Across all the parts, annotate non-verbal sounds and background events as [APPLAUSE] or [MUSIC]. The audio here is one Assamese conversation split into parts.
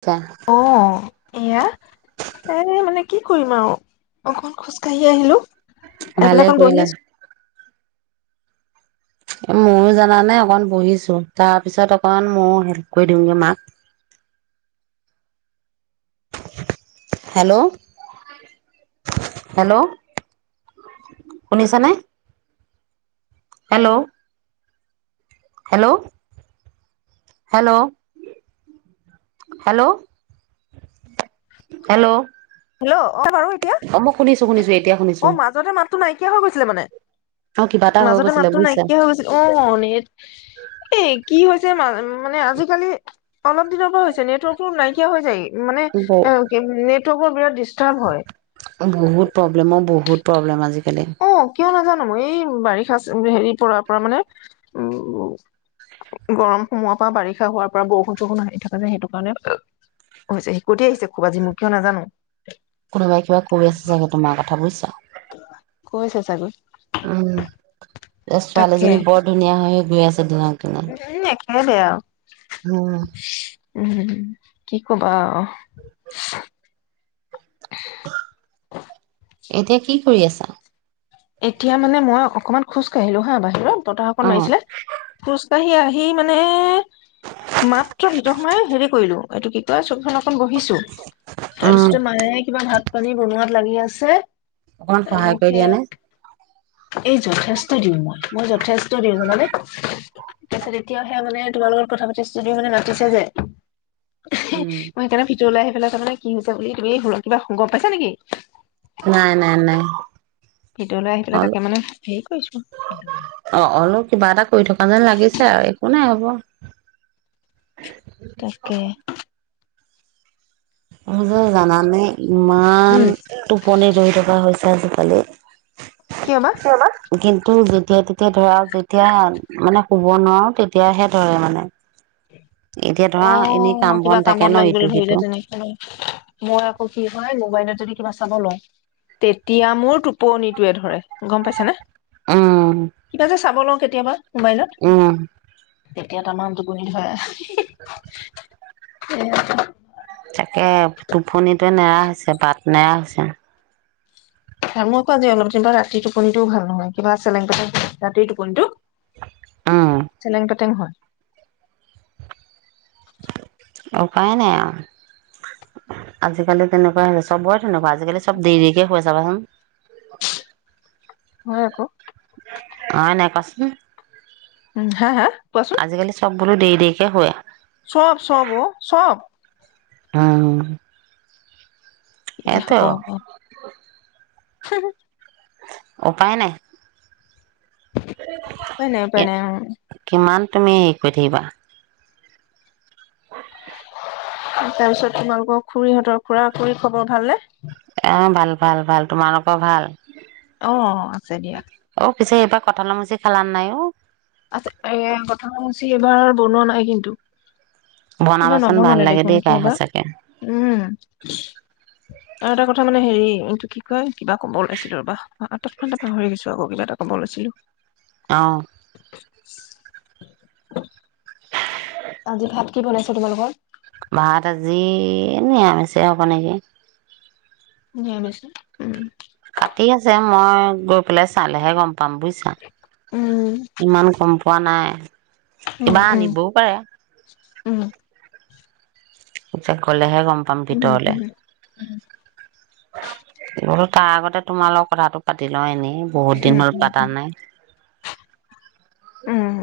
আচ্ছা অ' এয়া এই মানে কি কৰিম আৰু অকমান খোজকাঢ়ি আহিলো। আহি পেলাই ভালে অকণ বহি কৰিলা। আছো। ময়ো জানা নাই অকণ বহিছো তাৰ পিছত অকন ময়ো হেল্প কৰি দিমগে মাক। হেল্ল' হেল্ল' শুনিছানে? Hello. Hello. Hello hello hello. Hello. অ', বাৰু এতিয়া অ' মই শুনিছো-শুনিছো এতিয়া শুনিছো। তটো নাইকিয়া হৈ গৈছিলে মানে। অ কিবা এটা হৈ মাজতে গৈছিলে মাতটো বুজিছা নাইকিয়া হৈ গৈছিল অ', নি এ কি হৈছে ম মানে আজিকালি। অলপ দিনৰ পৰা হৈছে নেটৱৰ্কটো নাইকিয়া হৈ যায় মানে ব নেটৱৰ্ক বিৰাত ডিষ্ট বহুত প্ৰব্লেম ও বহুত। প্ৰব্লেম আজি অ', কিয় নাজানো মই এই এই বাৰিষা হেৰি পৰাৰ পৰা মানে উম গৰম সোমোৱাৰ পৰা বাৰিষা হোৱাৰ পৰা বৰষুণ চৰষুণ আহি থকা যায় সেইটো কাৰণে হৈছে হিকটি আহিছে খুব আজি মই কিয় নাজানো কোনোবাই কিবা কৈ আছে চাগে তোমাৰ কথা বুজিছা'। কৈছে চাগৈ', - উম ', -ছোৱালীজনী বৰ ধুনীয়া হয়। [UNINTELLIGIBLE] [UNINTELLIGIBLE] কেলেই আৰু,। উম উম, কি কবা আৰু [INAUDIBLE] এতিয়া কি কৰি আছা? এতিয়া মানে মই অকমান'। খোজকাঢ়িলো হা বাহিৰত। বতাহ অকন অ মাৰিছিলে। আহি-আহি মানে মাত্ৰ ভিতৰত সোমাই হেৰি কৰিলো এইটো কি কয় চকিখনত গহিছো উম তাৰপিছতে মায়ে কিবা ভাত, পানী বনোৱাত লাগি আছে', - অকমান সহায় কৰি দিয়ানে? এই যথেষ্ট দিওঁ মই, মই যথেষ্ট দিওঁ জানানে। তাৰপিছত এতিয়া সেয়া মানে তোমাৰ লগত কথা পাতিছ দি মানে মাতিছে যে, উম মই হেইকাৰণ, '- লাই আহি পেলাই তাৰমানে কি হৈছে, ' বুলি তুমি হুলত কিবা গপ পাইছা নেকি? নাই, নাই, নাই। ভিতৰলৈ আহি পেলাই তাকে অল- মানে হেৰি কৰিছো অঁ, অল কিবা এটা কৰি থকা যেন লাগিছে আৰু একো নাই হ'ব। তাকে মোৰ, যে, ' জানানে উম। ইমান টোপনি ধৰি থকা হৈছে আজি', পালে। কিয় বা? কিয়বা কিন্তু যেতিয়া তেতিয়া ধৰক। যেতিয়া মানে। শুব নোৱাৰো তেতিয়াহে ধৰে মানে'। এতিয়া ধৰা এনেই অঁ, কাম বন কিবা থাকে কামত ন ইটো লাগিবলৈ সিটো ধৰিলে তেনেকে নাই মই আকৌ কি হয় ন। মোবাইলত যদি কিবা চাব লয়, তেতিয়া মোৰ টোপনিটোয়ে ধৰে। গম পাইছা নে উম কিবা যে চাব লগা কেতিয়াবা মোবাইলত উম। তেতিয়া তামাম টু পনি ধৰে। উ [INAUDIBLE] হ হখ [UNINTELLIGIBLE] তাকে টোপনিটোৱে নেৰা হৈছে বাট নেৰা হৈছে। মোৰকো আজি অলপ দিন বা ৰাতি টোপনি ও ভাল নহয় কিবা চেলেং পেটেং ৰাতিৰ টোপনিটো উম চেলেং-পেতেং হয়। উপায় নাই আৰু আজিকালি তেনেকুৱাই [UNINTELLIGIBLE] চবৰে তেনেকুৱা আজিকালি চব দেৰি দেৰিকে হৈ [UNINTELLIGIBLE] হয় আকৌ। অ', নাই ক'চোন। উম হা হা কোৱাচোন আজিকালি চব বলো দেৰি দেৰি কে শুৱে চব চব অ', চব। অহ। কি যে হ'ব হ'ব। [INAUDIBLE] উপায় নাই। উপায় নাই এ উপায় নাই উম কিমান? তুমি কৰি থাকিবা। তাৰ পিছত তোমালোকৰ খুৰীহঁতৰ খুৰা, খুৰীৰ খবৰ ভাল নে? এহ ভাল, ভাল, ভাল, তোমালোকৰ ভাল? অ', আছে দিয়া। অ পিছে এইবাৰ কঁঠালৰ মুচি খালা নে নাই অ'? আছে এ' কঠাঁলৰ মুচি এইবাৰ বনোৱা নাই কিন্তু। এইবাৰ বনাবাচোন ভাল নবনালে লাগে দেখোন দেই খাই কিয় বা, সঁচাকে। উম। আৰু এটা কথা মানে হেৰি এইটো কি কয় কিবা ক'ব লৈছিলো ৰ'বা, তৎক্ষণাতে পাহৰি গৈছো আকৌ কিবা এটা ক'ব লৈছিলো। অ'। [INAUDIBLE] আজি ভাত কি বনাইছে তোমালোকৰ? ভাত আজি নিৰামিচে হ'ব নেকি। নিৰামিচ ন', উম। কাটি আছে মই গৈ পেলাই চালেহে গম পাম বুজিছা, উম ইমান গম পোৱা নাই। কিবা উম আনিবও পাৰে। উম। [UNINTELLIGIBLE] গ'লেহে গম পাম উম ভিতৰলে। উম উম বোলো তাৰ আগতে তোমাৰ লগত কথাটো পাতি লওঁ এনেই। বহুত উম দিন হ'ল উম পাতা উম নাই। উম।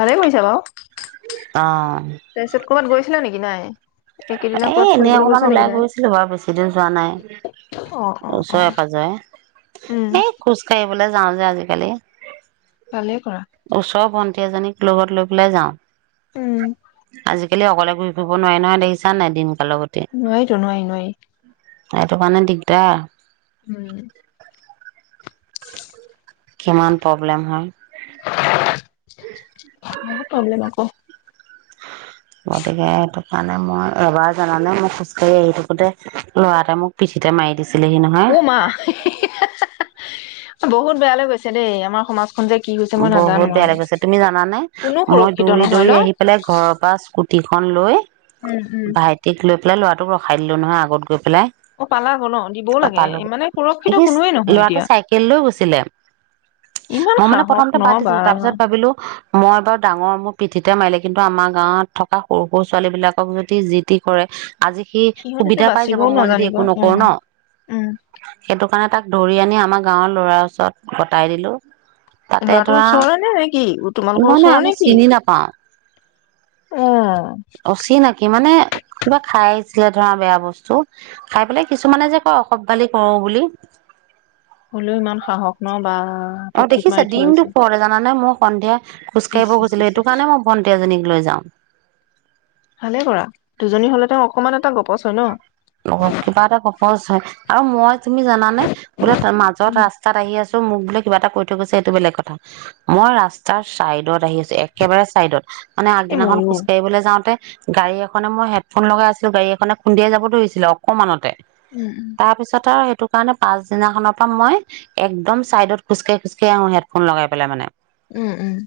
ভালেই কৰিছা বাওঁ। অ তাৰ পিছত ক'বাত গৈছিলা নেকি নাই? এইকেইদিনত এ ক'ৰবাত এনেই ফুৰিবলৈ গৈছা অকমান নেকি ওলাই নাই গৈছিলো বাৰু বেছি দিন যোৱা নাই অ অ অ ওচৰে উম পাজৰে এই খোজ কাঢ়ি যাওঁ যে আজিকালি। ভালে ওচৰত এজনীক লগত লৈ পেলাই যাওঁ। উম আজি কেলে অকলে ঘূৰি ফৰিব নোৱাৰি নয় দেখিছা নাই দিন নোৱাৰিতো, নোৱাৰি, নোৱাৰি। সেইটো কাৰণে দিগদাৰ। উম কিমান প্ৰব্লেম হয়। [INAUDIBLE] বহুত প্ৰব্লেম আকৌ। গতিকে সেইটো কাৰণে মই এবাৰ জানানে মই খোজ কাঢ়ি আহি থাকোতে ল'ৰা এটাই মোক পিঠিতে মাৰি দিছি উ মা [UNINTELLIGIBLE] বহুত বেয়া লৈ গৈছে দেই আমাৰ সমাজ বহুত বেয়া লাগিছে তুমি জানা নে কোনো মই সুৰক্ষিত দৌৰি নহয় দৌৰি ন আহি পেলাই ঘৰৰ পৰা স্কু টিখন লৈ উম উম ভাইটিক লৈ পেলাই ল'ৰা ৰখাই দিলোঁ নহয় আগত গৈ পেলাই অ পালাব ন দিবও অ লাগে পালো ইমানে সুৰক্ষিত সি কোনোৱে নহয় ল'ৰাটো এতিয়া চাইকেল লৈ গৈছিলে ইমান মই মানে সাহস! প্ৰথমতে ন বাদ বা দিছিলো তাৰ পিছত ভাবিলো মই বাৰু ডাঙৰ মোৰ পিঠিতে মাৰিলে কিন্তু আমাৰ গাঁৱত থকা সৰু সৰু ছোৱালী বিলাকক যদি যি টি কৰে আজি সি সিহঁতেতো সুবিধা পাই যাব বাচিবও মই যদি নাজানিব একো নকৰোঁ উম ন' সেইটো কাৰণে তাক ধৰি আনি আমাৰ গাঁৱৰ ল'ৰাৰ ওচৰত গটাই দিলো। তাতে ল'ৰাটোৰ ধৰা ওচৰৰে নে নেকি তোমালোকৰ মানে ওচৰে আমি নেকি? চিনি নাপাও অ অচিনাকি মানে কিবা খাই আহিছিলে ধৰা বেয়া বস্তু, খাই পেলাই কিছুমানে যে কয় অসভ্যালি কৰো বুলি। হ'লেও ইমান সাহস নাই। অ দেখিছে দিনতো দুপৰতে জানা নে মোক সন্ধিয়া। খোজ ইচ কাঢ়িব ইচ গৈছিলো, ইচ সেইটো ইচ কাৰণে মই ভটি এজনীক লৈ যাওঁ। ভালে কৰা দুজনী হলে তেওঁ অকমান এটা গপচ হয় ন। কিবা এটা কপচ হয় আৰু মই তুমি জানানে বোলে ত মাজত উম ৰাস্তাত আহি আছো মোক বোলে কিবা এটা কৈ থৈ গৈছে এইটো বেলেগ কথা মই ৰাস্তাৰ চাইডত আহি আছো একেবাৰে চাইডত। মানে এই আগদিনাখন ময়ো খোজ কাঢ়িবলৈ যাওঁতে গাড়ী এখনে মই হেডফোন লগাই আছো গাড়ী এখনে খুন্দিয়াই যাব ধৰিছিল ছিলে অকণমানতে। উম উম তাৰপিছত আৰু সেইটো কাৰণে পাছদিনাখনৰ পৰা মই একদম চাইডত খোজ কাঢ়ি খোজ কাঢ়ি আহো হেডফোন লগাই পেলাই মানে। উম উম।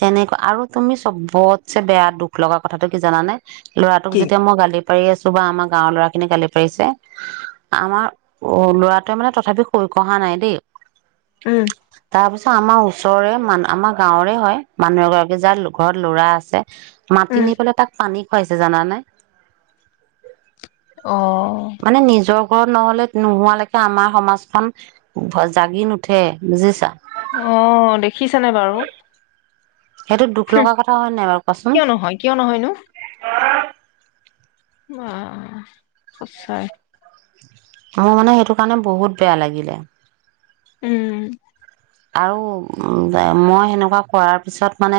তেনেকা আৰু তুমি চবতছে বেয়া দুখ লগা কথাটো কি জানানে? ল'ৰাটোক কি যেতিয়া মই গালি পাৰি আছো বা আমাক গাঁৱৰ ল'ৰা খিনি গালি পাৰিছে আমাৰ ল'ৰাটোৱে মানে তথাপি শৈ কহা নাই দেই। উম। তাৰ পিছত আমাৰ ওচৰৰে মান আমাৰ গাঁওৰে হয় মানুহ এগৰাকী যাৰ ঘৰত ল'ৰা আছে। উম মাটি নি পেলাই তাক পানী খুৱাইছে জানা নে। অহ। মানে নিজৰ ঘৰত নহলে নোহোৱালৈকে আমাৰ সমাজখন জাগি নুঠে বুজিছা। অহ দেখিছানে বাৰু। সেইটো দুখ হুম লগা কথা হয় নাই বাৰু কোৱাচোন। কিয় নহয় কিয় নহয়নো অহ সঁচাই। মোৰ মানে সেইটো কাৰণে বহুত বেয়া লাগিলে। উম। আৰু উ মই হেনেকুৱা কৰাৰ পিছত মানে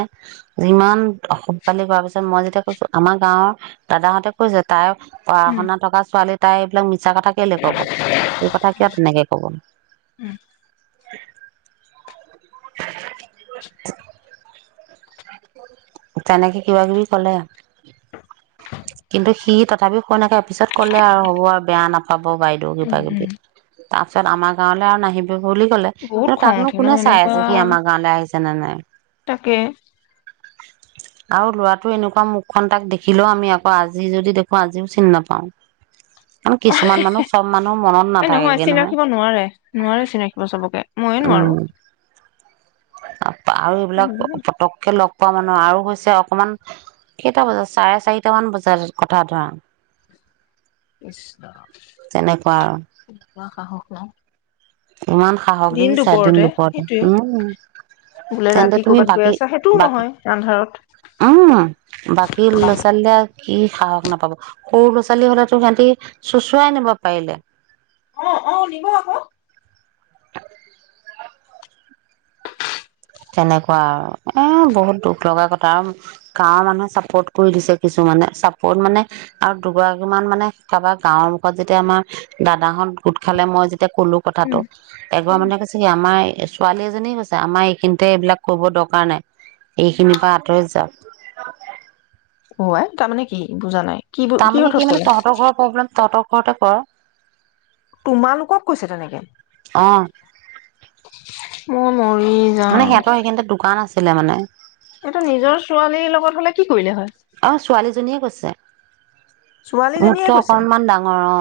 যিমান অসভালি কৰাৰ পিছত মই যেতিয়া কৈছো আমাৰ গাঁৱৰ দাদাহঁতে কৈছে তাই পঢ়া উম শুনা থকা ছোৱালী। টাই মিছা কথা কেলে ক'ব এই কথা কিয় তেনেকে কব। উম। উম [UNINTELLIGIBLE] তেনেকে কিবা কিবি ক'লে। কিন্তু সি তাত তথাপি শৈ নাকে পিছত ক'লে আৰু হ'ব আৰু বেয়া নাপাব হ'ব বাইদেউ কিবা উম উম কিবি তাৰপিছত আমাৰ গাঁৱলৈ আৰু নাহিবো বুলি ক'লে বহুত কিন্তু খং তাকনো উঠে ন কোনে চাই এনেকুৱা আছে সি আমাৰ গাঁৱলৈ আহিছে নে নাই তাকে আৰু লৰাটো এনেকুৱা মুখখন তাক দেখিলেও আমি আকৌ আজি যদি দেখো আজিও চিনি নাপাওঁ আৰু কিছুমান মানুহ চব মানুহ মনত এ নহয় নাথাকেগে চিন ৰাখিব নোৱাৰে নোৱাৰে চিন ৰাখিব চবকে ময়ো নোৱাৰো আৰু এইবিলাক পতককে লগ পোৱা মানুহ আৰু হৈছে অকমান কেইটা বজাত চাৰে চাৰিটা মান বজাত কথা ধৰা কৃষ্ণ তেনেকুৱা আৰু সাহস নাই ইমান সাহস দেখিছা দিন দুপৰতে সেইটোয়ে উম বোলে তেন্তে ৰাতি তুমি কৰ'বাত গৈ বাকী আছা সেইটোও বাকী নহয় আন্ধাৰত উম বাকী ল'ৰা ছোৱালী কি সাহস নাপাব সৰু ল'ৰা ছোৱালী হলেতো সিহঁতি চোচুৱাই নিব পাৰিলে অ অ নিব আকৌ তেনেকুৱা আৰু এ বহুত দুখ লগা কথা আৰু গাঁৱৰ মানুহে চাপোৰ্ট কৰি দিছে কিছু মানে চাপোৰ্ট মানে আৰু দুগৰাকী মান মানে কাৰোবাৰ গাঁৱৰ মুখত যেতিয়া আমাৰ দাদাহত গোট খালে মই যে এতিয়া ক'লো কথাটো উম এগৰা উম মানুহে কৈছে কি আমাৰ ছোৱালী এজনী কৈছে আমাৰ এই খিনিত দে এইবিলাক কব দৰকাৰ নাই এইখিনিৰ পৰা আঁতৰি যা অ আই তাৰ মানে কি বুজা নাই কি তাৰমানে অৰ্থত কি মানে কলে তহঁতৰ ঘৰৰ প্ৰব্লেম তহতৰ ঘৰতে কৰা তোমালোকক কৈছো তেনেকে অ ম মানে সিহঁতৰ সেইিনতে দোকান আছে তেনে মানে এইটো নিজৰ ছোৱালীৰ লগত হলে কি কৰিলে হয়। অ ছোৱালীজনীয়ে কৈছে তে ছোৱালীজনীয়ে মোতকে কৈছে। অকনমান ডাঙৰ অ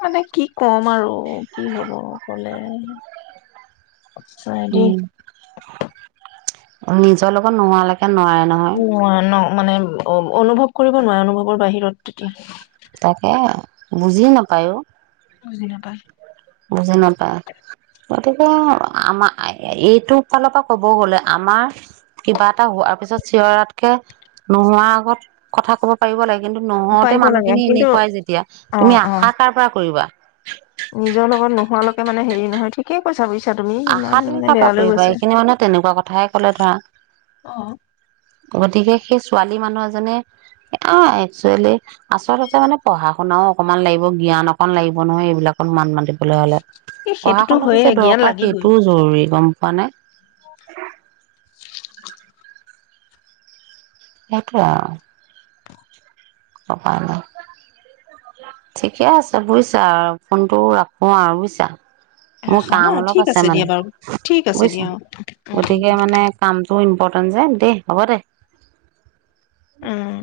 মানে কি কম আৰু কি হব কলে চৰি দে নিজৰ লগত নোহালৈকে নোৱাৰে নহয় নোৱাৰা ন মানে অ অনুভৱ কৰিব নোৱাৰে অনুভৱৰ বাহিৰত তেতিয়া তাকে বুজি নাপায়ো বুজি নাপায় বুজি নাপায় গতিকে আমাৰ এইটো ফালৰ পৰা কব গলে আমাৰ কিবা এটা হোৱাৰ পিছত চিঞৰাতকে নোহোৱাৰ আগত কথা কব পাৰিব লাগে কিন্তু নহওতে পাৰিব লাগে মানুহখিনি কিন্তু এনেক খুৱাই যেতিয়া অ তুমি অ আশা কাৰ পৰা কৰিবা নিজৰ লগত নোহোৱালৈকে মানে হেৰি নহয় ঠিকেই কৈছা বুজিছ আশা তুমি কাৰ পৰা কৰিবা এইখিনি মানে তেনেকুৱা কথাহে ক'লে ধৰা অ গতিকে সেই ছোৱালীমানুহ এজনে অ', একচুৱেলি আচলতে মানে পঢ়া শুনাও অকনমান লাগিব জ্ঞান অকন লাগিব নহয় এইবিলাকত মান মাতি হ'লে এই পঢ়া সেইটোতো শুনাটো হয়ে যে জ্ঞান দৰকাৰ লাগিবই সেইটোও জৰুৰী গম মানে। সেইটোৱে আৰু। ঠিকে আছে বুজিছা ফোনটো ৰাখো আৰু বুজিছা। মোৰ ৰাখা কাম ন অলপ ঠিক আছে মানে দিয়া বাৰু ঠিক আছে বুজিছা দিয়া অ উম উম গতিকে মানে কামটো ইম্পৰটে এক্সাম দে, হ'ব দে। উম